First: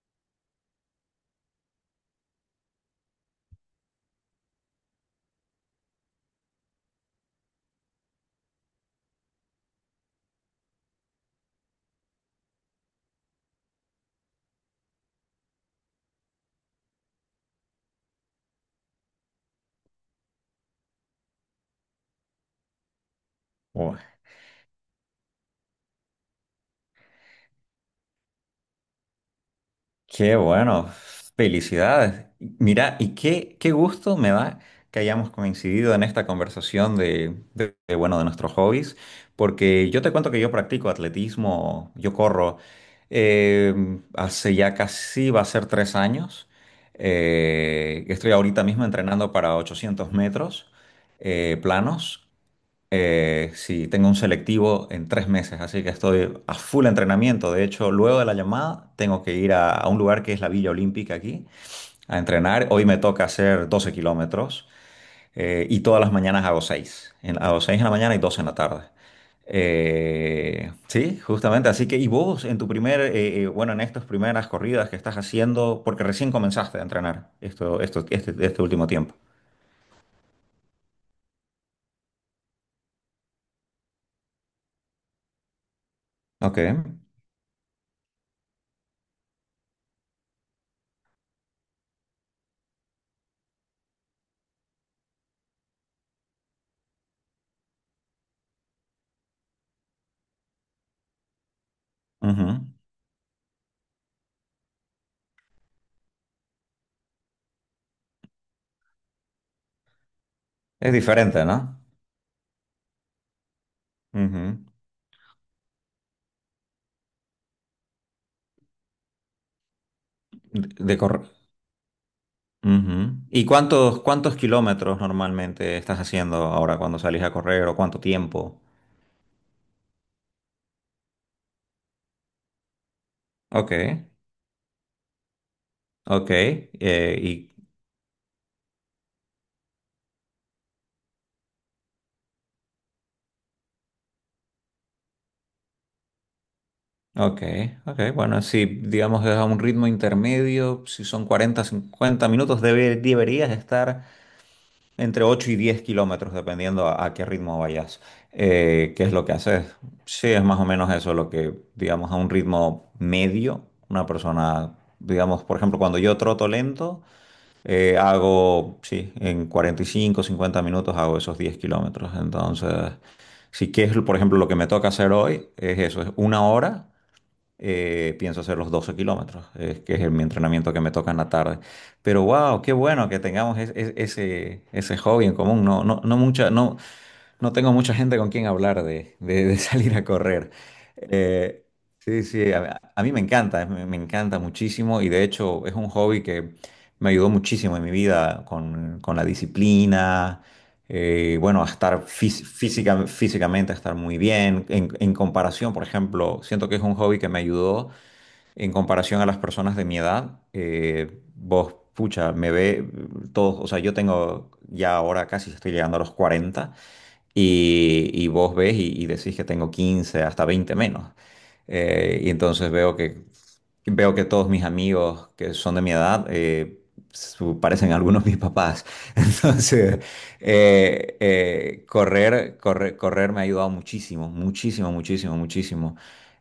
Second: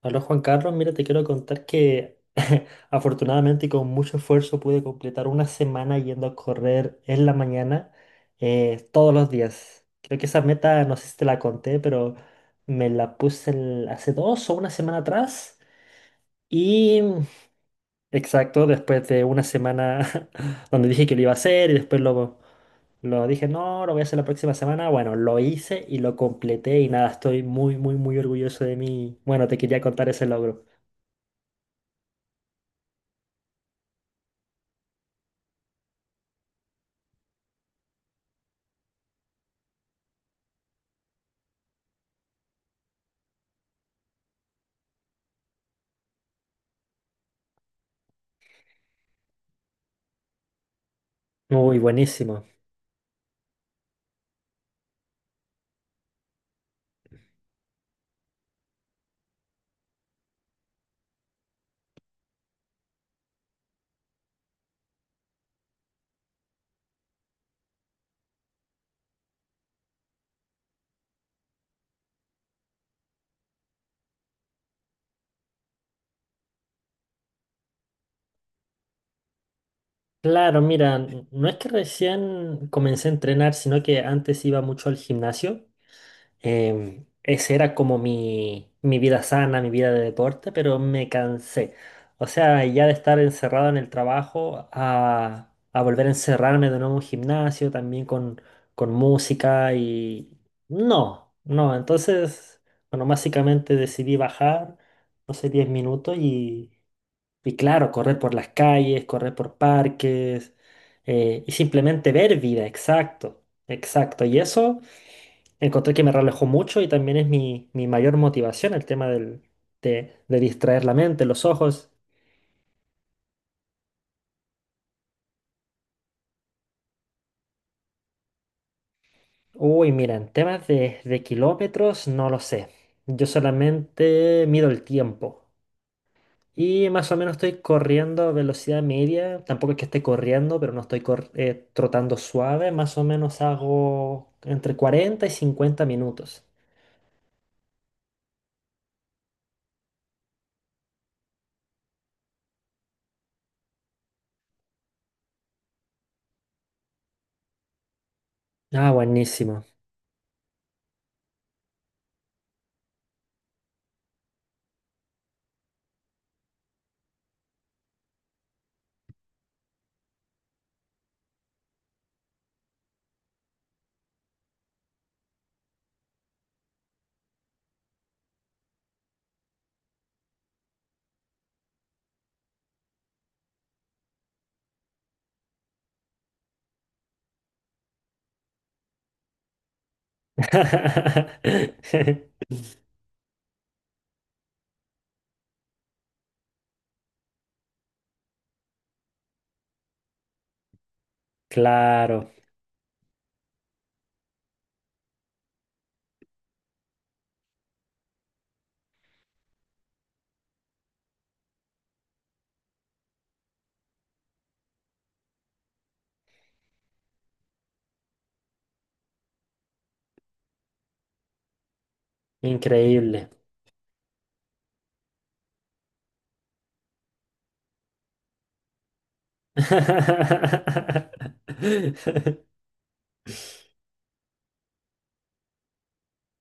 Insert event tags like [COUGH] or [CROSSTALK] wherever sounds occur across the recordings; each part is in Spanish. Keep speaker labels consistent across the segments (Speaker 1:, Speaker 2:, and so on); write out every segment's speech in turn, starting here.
Speaker 1: Hola Juan Carlos, mira, te quiero contar que [LAUGHS] afortunadamente y con mucho esfuerzo pude completar una semana yendo a correr en la mañana, todos los días. Creo que esa meta, no sé si te la conté, pero me la puse hace dos o una semana atrás. Y exacto, después de una semana [LAUGHS] donde dije que lo iba a hacer y después lo dije, no, lo
Speaker 2: Oh,
Speaker 1: voy a hacer la próxima semana. Bueno, lo hice y lo completé y nada, estoy muy, muy, muy orgulloso de mí. Bueno, te quería contar ese
Speaker 2: qué
Speaker 1: logro.
Speaker 2: bueno, felicidades. Mira, y qué gusto me da que hayamos coincidido en esta conversación de, bueno, de nuestros hobbies, porque yo te cuento que yo practico atletismo, yo corro eh, hace ya casi va a ser 3 años. Estoy ahorita mismo entrenando para 800 metros
Speaker 1: Uy,
Speaker 2: planos.
Speaker 1: buenísimo.
Speaker 2: Sí, tengo un selectivo en 3 meses, así que estoy a full entrenamiento. De hecho, luego de la llamada tengo que ir a un lugar que es la Villa Olímpica aquí a entrenar. Hoy me toca hacer 12 kilómetros y todas las mañanas hago 6 en la mañana y 12 en la tarde. Sí, justamente. Así que, ¿y vos en tu primer, bueno, en estas primeras corridas que estás haciendo, porque recién comenzaste a entrenar este último tiempo?
Speaker 1: Claro, mira, no es que recién comencé a entrenar, sino que antes iba mucho al gimnasio.
Speaker 2: Ok.
Speaker 1: Ese era como mi vida sana, mi vida de deporte, pero me cansé. O sea, ya de estar encerrado en el trabajo a volver a encerrarme de nuevo en un gimnasio, también con música y… No, no, entonces,
Speaker 2: Ujú.
Speaker 1: bueno, básicamente decidí bajar, no sé, 10 minutos. Y claro, correr por las calles, correr por parques,
Speaker 2: Es diferente,
Speaker 1: y
Speaker 2: ¿no?
Speaker 1: simplemente ver vida, exacto, exacto. Y
Speaker 2: Ujú.
Speaker 1: eso encontré que me relajó mucho y también es mi mayor motivación, el tema de distraer la
Speaker 2: De
Speaker 1: mente,
Speaker 2: corre-
Speaker 1: los ojos.
Speaker 2: Ujú. ¿Y cuántos kilómetros normalmente estás haciendo ahora cuando salís a correr o cuánto tiempo?
Speaker 1: Uy, mira, en temas de kilómetros, no lo sé. Yo
Speaker 2: Ok,
Speaker 1: solamente mido el tiempo.
Speaker 2: ok,
Speaker 1: Y más o menos
Speaker 2: y,
Speaker 1: estoy corriendo a velocidad media. Tampoco es que esté corriendo, pero no estoy trotando suave. Más o menos hago entre 40 y 50 minutos.
Speaker 2: ok, ok, bueno, si digamos es a un ritmo intermedio, si son 40 50 minutos, deberías estar entre 8 y 10 kilómetros, dependiendo a qué ritmo vayas.
Speaker 1: Ah,
Speaker 2: ¿Qué es lo que
Speaker 1: buenísimo.
Speaker 2: haces? Sí, es más o menos eso lo que, digamos, a un ritmo medio, una persona, digamos, por ejemplo, cuando yo troto lento. Hago, sí, en 45 50 minutos hago esos 10 kilómetros. Entonces, si quieres, por ejemplo, lo que me toca hacer hoy es eso, es una hora, pienso hacer los 12 kilómetros, es que es mi entrenamiento que me toca en la tarde. Pero wow, qué bueno que tengamos ese hobby en común. No, no, no mucha, no, no tengo mucha gente con quien hablar de [LAUGHS] salir a correr. Eh, sí,
Speaker 1: [LAUGHS]
Speaker 2: sí, a mí me encanta, me encanta muchísimo y de hecho es un hobby que me ayudó muchísimo en mi vida con la disciplina, bueno, a estar
Speaker 1: Claro,
Speaker 2: físicamente, a estar muy bien. En comparación, por ejemplo, siento que es un hobby que me ayudó en comparación a las personas de mi edad, vos, pucha, me ve todos, o sea, yo tengo ya ahora casi estoy llegando a los 40 y vos ves y decís que tengo 15 hasta 20 menos. Y entonces
Speaker 1: increíble.
Speaker 2: veo que todos mis amigos que son de mi edad parecen algunos mis papás. [LAUGHS] Entonces, correr,
Speaker 1: [LAUGHS]
Speaker 2: correr, correr me ha ayudado muchísimo, muchísimo, muchísimo, muchísimo.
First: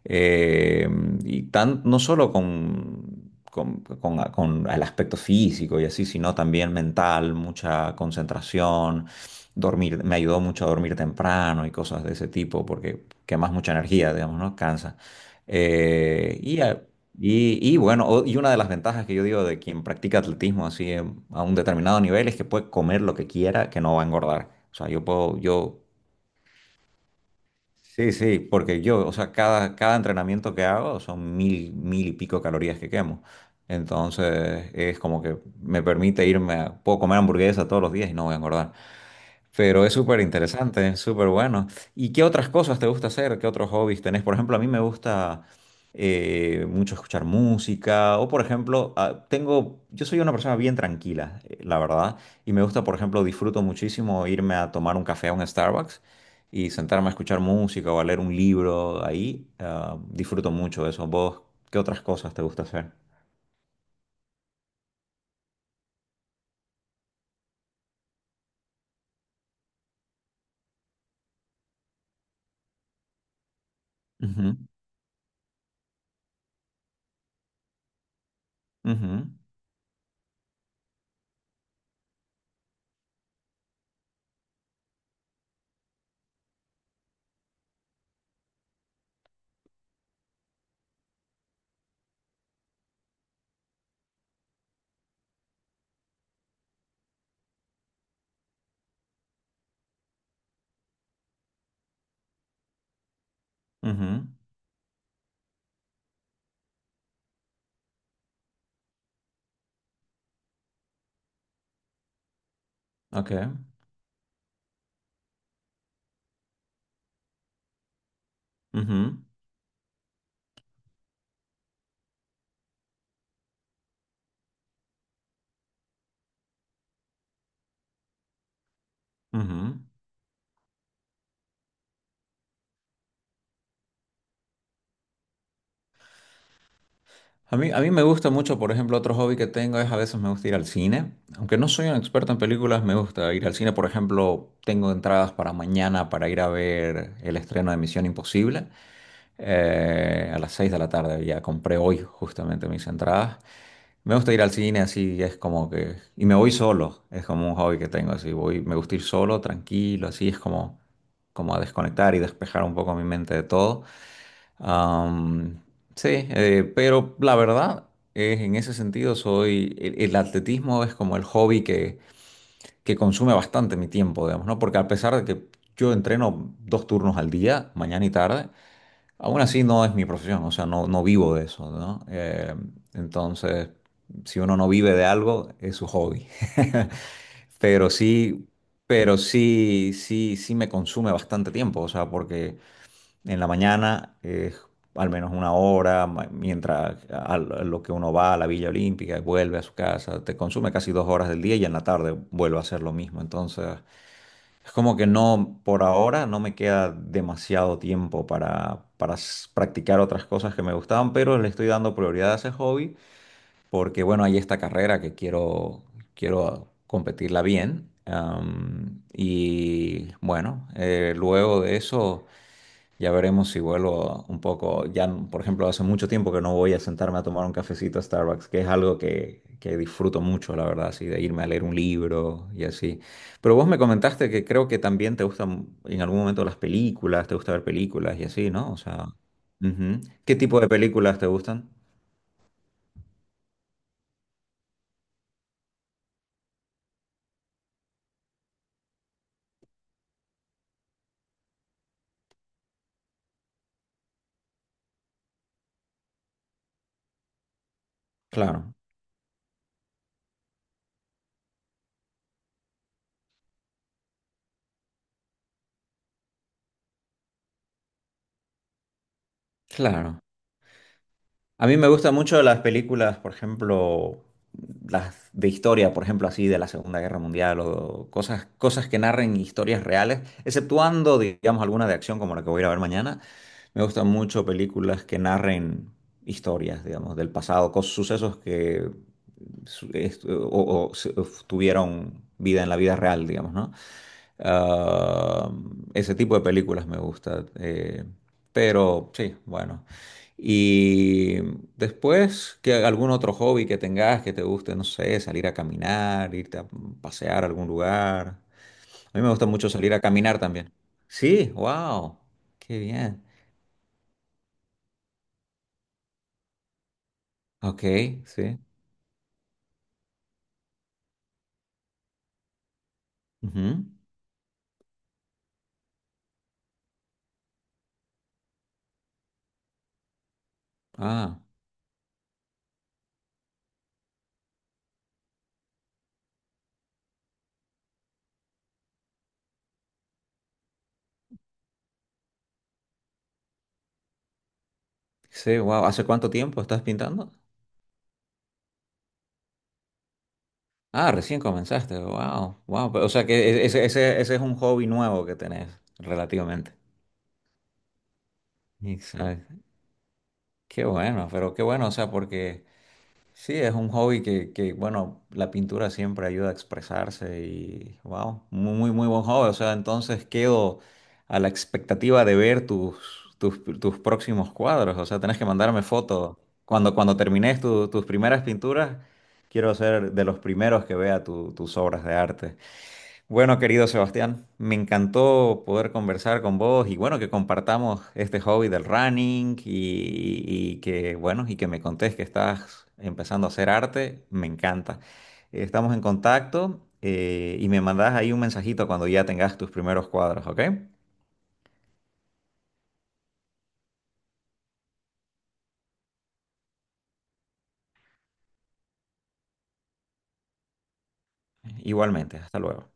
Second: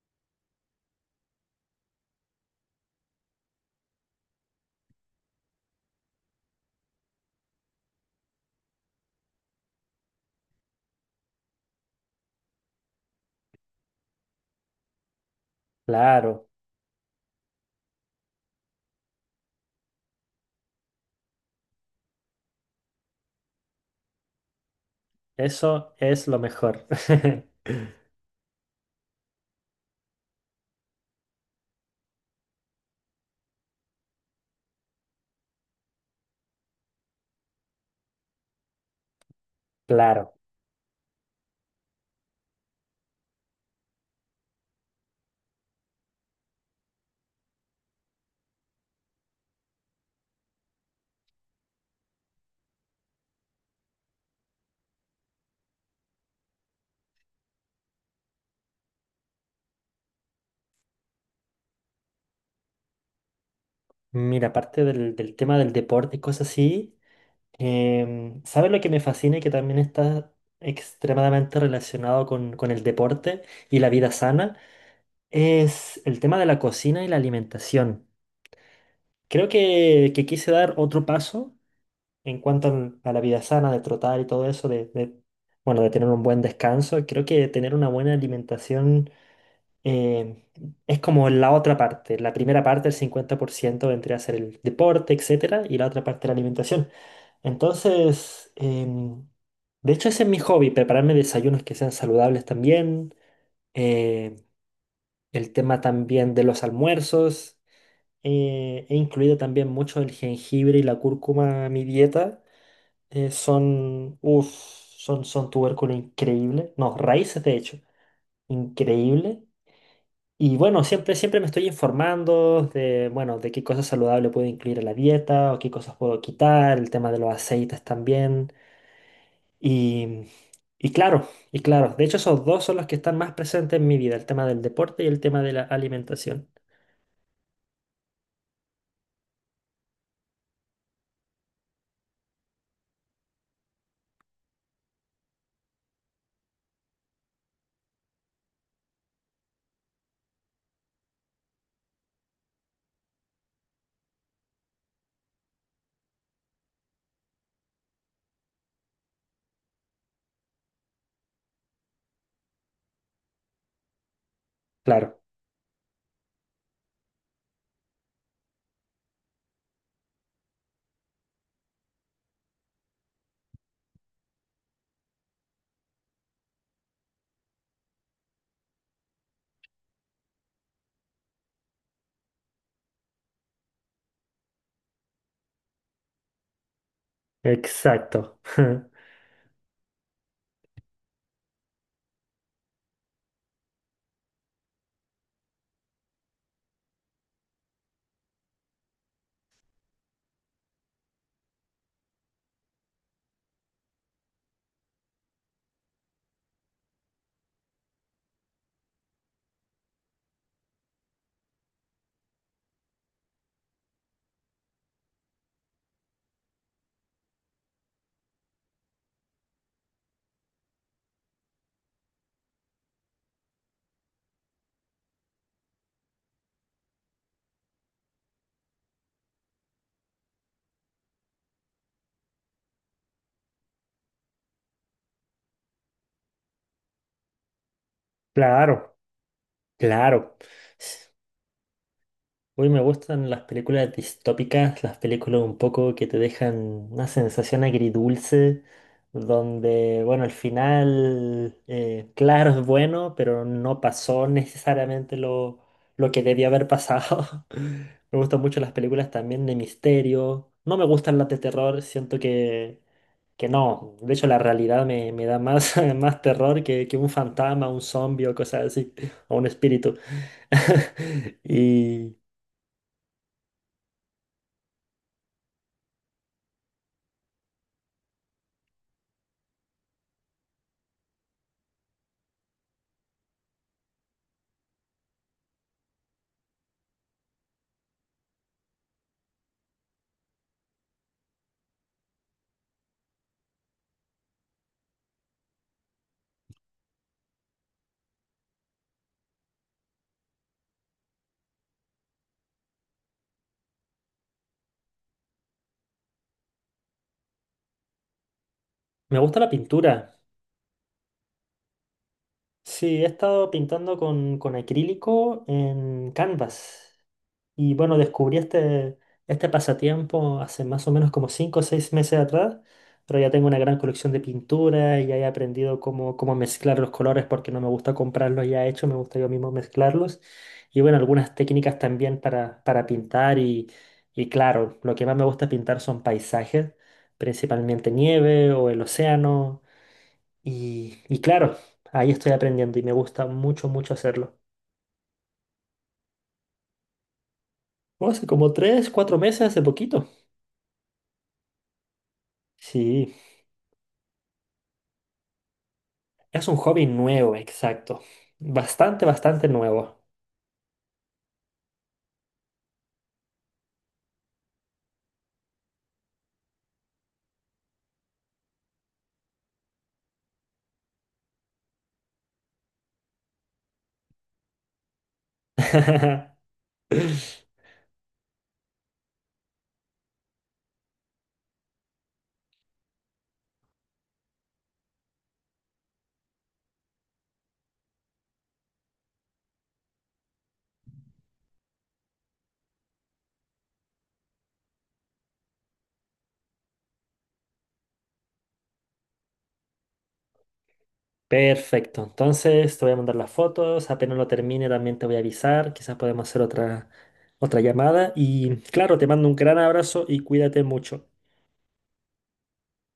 Speaker 2: Eh, y tan, no solo con el aspecto físico y así, sino también mental, mucha concentración, dormir, me ayudó mucho a dormir temprano y cosas de ese tipo, porque quemas mucha energía, digamos, ¿no? Cansa. Eh,
Speaker 1: Claro,
Speaker 2: y, a- y una de las ventajas que yo digo de quien practica atletismo así a un determinado nivel es que puede comer lo que quiera, que no va a engordar. O sea, yo puedo, yo,
Speaker 1: eso es lo mejor. [LAUGHS]
Speaker 2: sí, sí, porque yo, o sea, cada entrenamiento que hago son mil, mil y pico calorías que quemo. Entonces, es como que me permite irme a, puedo comer hamburguesa todos los días y no voy a engordar. Pero es súper
Speaker 1: Claro.
Speaker 2: interesante, es súper bueno. ¿Y qué otras cosas te gusta hacer? ¿Qué otros hobbies tenés? Por ejemplo, a mí me gusta mucho escuchar música o, por ejemplo, tengo, yo soy una persona bien tranquila, la verdad, y me gusta, por ejemplo, disfruto muchísimo irme a tomar un café a un Starbucks y sentarme a escuchar música o a leer un libro ahí. Disfruto mucho de eso. ¿Vos qué otras cosas te gusta hacer?
Speaker 1: Mira, aparte del tema del deporte y cosas así. ¿Sabes lo que me fascina y que también está extremadamente relacionado con el deporte y la vida
Speaker 2: Ujú,
Speaker 1: sana? Es el tema de la cocina y la alimentación.
Speaker 2: ujú,
Speaker 1: Creo que quise dar otro paso en cuanto a la vida sana, de trotar y todo eso, bueno, de tener un buen descanso. Creo que tener una buena alimentación, eh, es como la otra parte. La primera parte, el 50%, vendría a ser el deporte, etcétera, y la otra parte, la alimentación. Entonces, de hecho, ese es mi hobby, prepararme desayunos que sean saludables también.
Speaker 2: ujú,
Speaker 1: eh, el tema también de los almuerzos. He incluido también mucho el jengibre y la cúrcuma a mi dieta.
Speaker 2: ok,
Speaker 1: Son, uf, son tubérculo increíble. No, raíces de hecho,
Speaker 2: ujú,
Speaker 1: increíble. Y bueno, siempre, siempre me estoy informando de, bueno, de qué cosas saludables puedo incluir en la dieta o qué cosas puedo quitar, el tema de los aceites también.
Speaker 2: ujú.
Speaker 1: Y, y claro, de hecho esos dos son los que están más presentes en mi vida, el tema del deporte y el tema de la alimentación.
Speaker 2: A mí me gusta mucho, por ejemplo, otro hobby que tengo es a veces me gusta ir al cine. Aunque no soy un experto en películas, me gusta ir al cine. Por ejemplo, tengo entradas para mañana para ir a ver el estreno de Misión Imposible. A las 6 de la tarde ya compré hoy justamente mis entradas. Me gusta ir al cine así, es como que... Y me voy solo, es como un hobby que tengo así. Voy, me gusta ir solo, tranquilo, así es como, como a desconectar y despejar un poco mi mente de todo.
Speaker 1: Claro,
Speaker 2: Am, sí, pero la verdad es en ese sentido soy el atletismo es como el hobby que consume bastante mi tiempo, digamos, ¿no? Porque a pesar de que yo entreno 2 turnos al día, mañana y tarde, aún así no es mi profesión, o sea, no, no vivo de eso, ¿no? Entonces, si uno no vive de algo, es su hobby. [LAUGHS] Pero
Speaker 1: exacto.
Speaker 2: sí,
Speaker 1: [LAUGHS]
Speaker 2: pero sí, sí, sí me consume bastante tiempo, o sea, porque en la mañana es al menos una hora, mientras a lo que uno va a la Villa Olímpica y vuelve a su casa, te consume casi 2 horas del día y en la tarde vuelve a hacer lo mismo. Entonces, es como que no, por ahora no me queda demasiado tiempo para, practicar otras cosas que me gustaban, pero le estoy dando prioridad a ese hobby porque, bueno, hay esta carrera que quiero, quiero competirla bien. Y bueno, luego de eso... Ya veremos si vuelvo un poco. Ya, por ejemplo, hace mucho tiempo que no voy a sentarme a tomar un cafecito a Starbucks, que es algo que disfruto mucho, la verdad, así, de irme a leer un libro y así. Pero vos me comentaste que creo que también te gustan en algún momento las películas, te gusta ver películas y así, ¿no? O
Speaker 1: Claro,
Speaker 2: sea, ujú. ¿Qué
Speaker 1: claro.
Speaker 2: tipo de películas te gustan?
Speaker 1: Hoy me gustan las películas distópicas, las películas un poco que te dejan una sensación agridulce, donde, bueno, al final, claro, es bueno, pero no pasó necesariamente lo que debía haber pasado. [LAUGHS] Me gustan mucho las
Speaker 2: Claro,
Speaker 1: películas también de misterio. No me gustan las de terror, siento que no. De hecho, la realidad me da más, [LAUGHS] más terror que un fantasma, un zombie o cosas así, o un espíritu.
Speaker 2: claro.
Speaker 1: [LAUGHS]
Speaker 2: A mí me gustan
Speaker 1: Y.
Speaker 2: mucho las películas, por ejemplo, las de historia, por ejemplo, así de la Segunda Guerra Mundial o cosas que narren historias reales, exceptuando, digamos, alguna de acción como la que voy a ir a ver mañana. Me gustan mucho películas que narren historias, digamos, del pasado, sucesos que su- est- o- o se- tuvieron vida en la vida real, digamos, ¿no? Ah, ese tipo de películas me gusta. Pero sí, bueno. Y después, que algún otro hobby que tengas que te guste, no sé, salir a caminar, irte a pasear a algún lugar. A
Speaker 1: Me
Speaker 2: mí me
Speaker 1: gusta
Speaker 2: gusta
Speaker 1: la
Speaker 2: mucho salir a
Speaker 1: pintura.
Speaker 2: caminar también. Sí, wow, qué
Speaker 1: Sí, he
Speaker 2: bien.
Speaker 1: estado pintando con acrílico en Canvas. Y
Speaker 2: Ok,
Speaker 1: bueno, descubrí
Speaker 2: sí.
Speaker 1: este pasatiempo hace más o menos como 5 o 6 meses atrás, pero ya tengo una gran
Speaker 2: Ujú.
Speaker 1: colección de pintura y ya he aprendido cómo, cómo mezclar los colores porque no me gusta comprarlos ya hechos, me gusta yo mismo mezclarlos. Y bueno, algunas
Speaker 2: Ah,
Speaker 1: técnicas también para pintar y claro, lo que más me gusta pintar son paisajes, principalmente nieve o el océano. Y claro, ahí estoy aprendiendo y me gusta mucho, mucho hacerlo.
Speaker 2: sí, wow. ¿Hace cuánto tiempo estás pintando?
Speaker 1: Bueno, hace como 3, 4 meses, hace poquito.
Speaker 2: Ah, recién comenzaste, wow, wow. O
Speaker 1: Sí,
Speaker 2: sea que ese es un hobby nuevo que tenés,
Speaker 1: es un
Speaker 2: relativamente.
Speaker 1: hobby nuevo, exacto. Bastante, bastante
Speaker 2: Exacto.
Speaker 1: nuevo.
Speaker 2: Qué bueno, pero qué bueno, o sea, porque sí, es un hobby que, bueno, la pintura siempre ayuda a expresarse y, wow, muy, muy, muy buen hobby. O sea, entonces quedo a la expectativa de ver tus próximos cuadros. O sea, tenés que mandarme fotos.
Speaker 1: [LAUGHS]
Speaker 2: Cuando termines tus primeras pinturas, quiero ser de los primeros que vea tus obras de arte. Bueno, querido Sebastián, me encantó poder conversar con vos y bueno, que compartamos este hobby del running y que bueno, y que me contés que estás empezando a hacer arte, me encanta. Estamos en contacto y me mandás ahí un mensajito cuando ya tengas tus primeros cuadros, ¿ok?
Speaker 1: Perfecto, entonces te voy a mandar las fotos, apenas lo termine también te voy a avisar, quizás podemos hacer otra, otra llamada y claro, te mando un gran abrazo y cuídate mucho.
Speaker 2: Igualmente, hasta luego.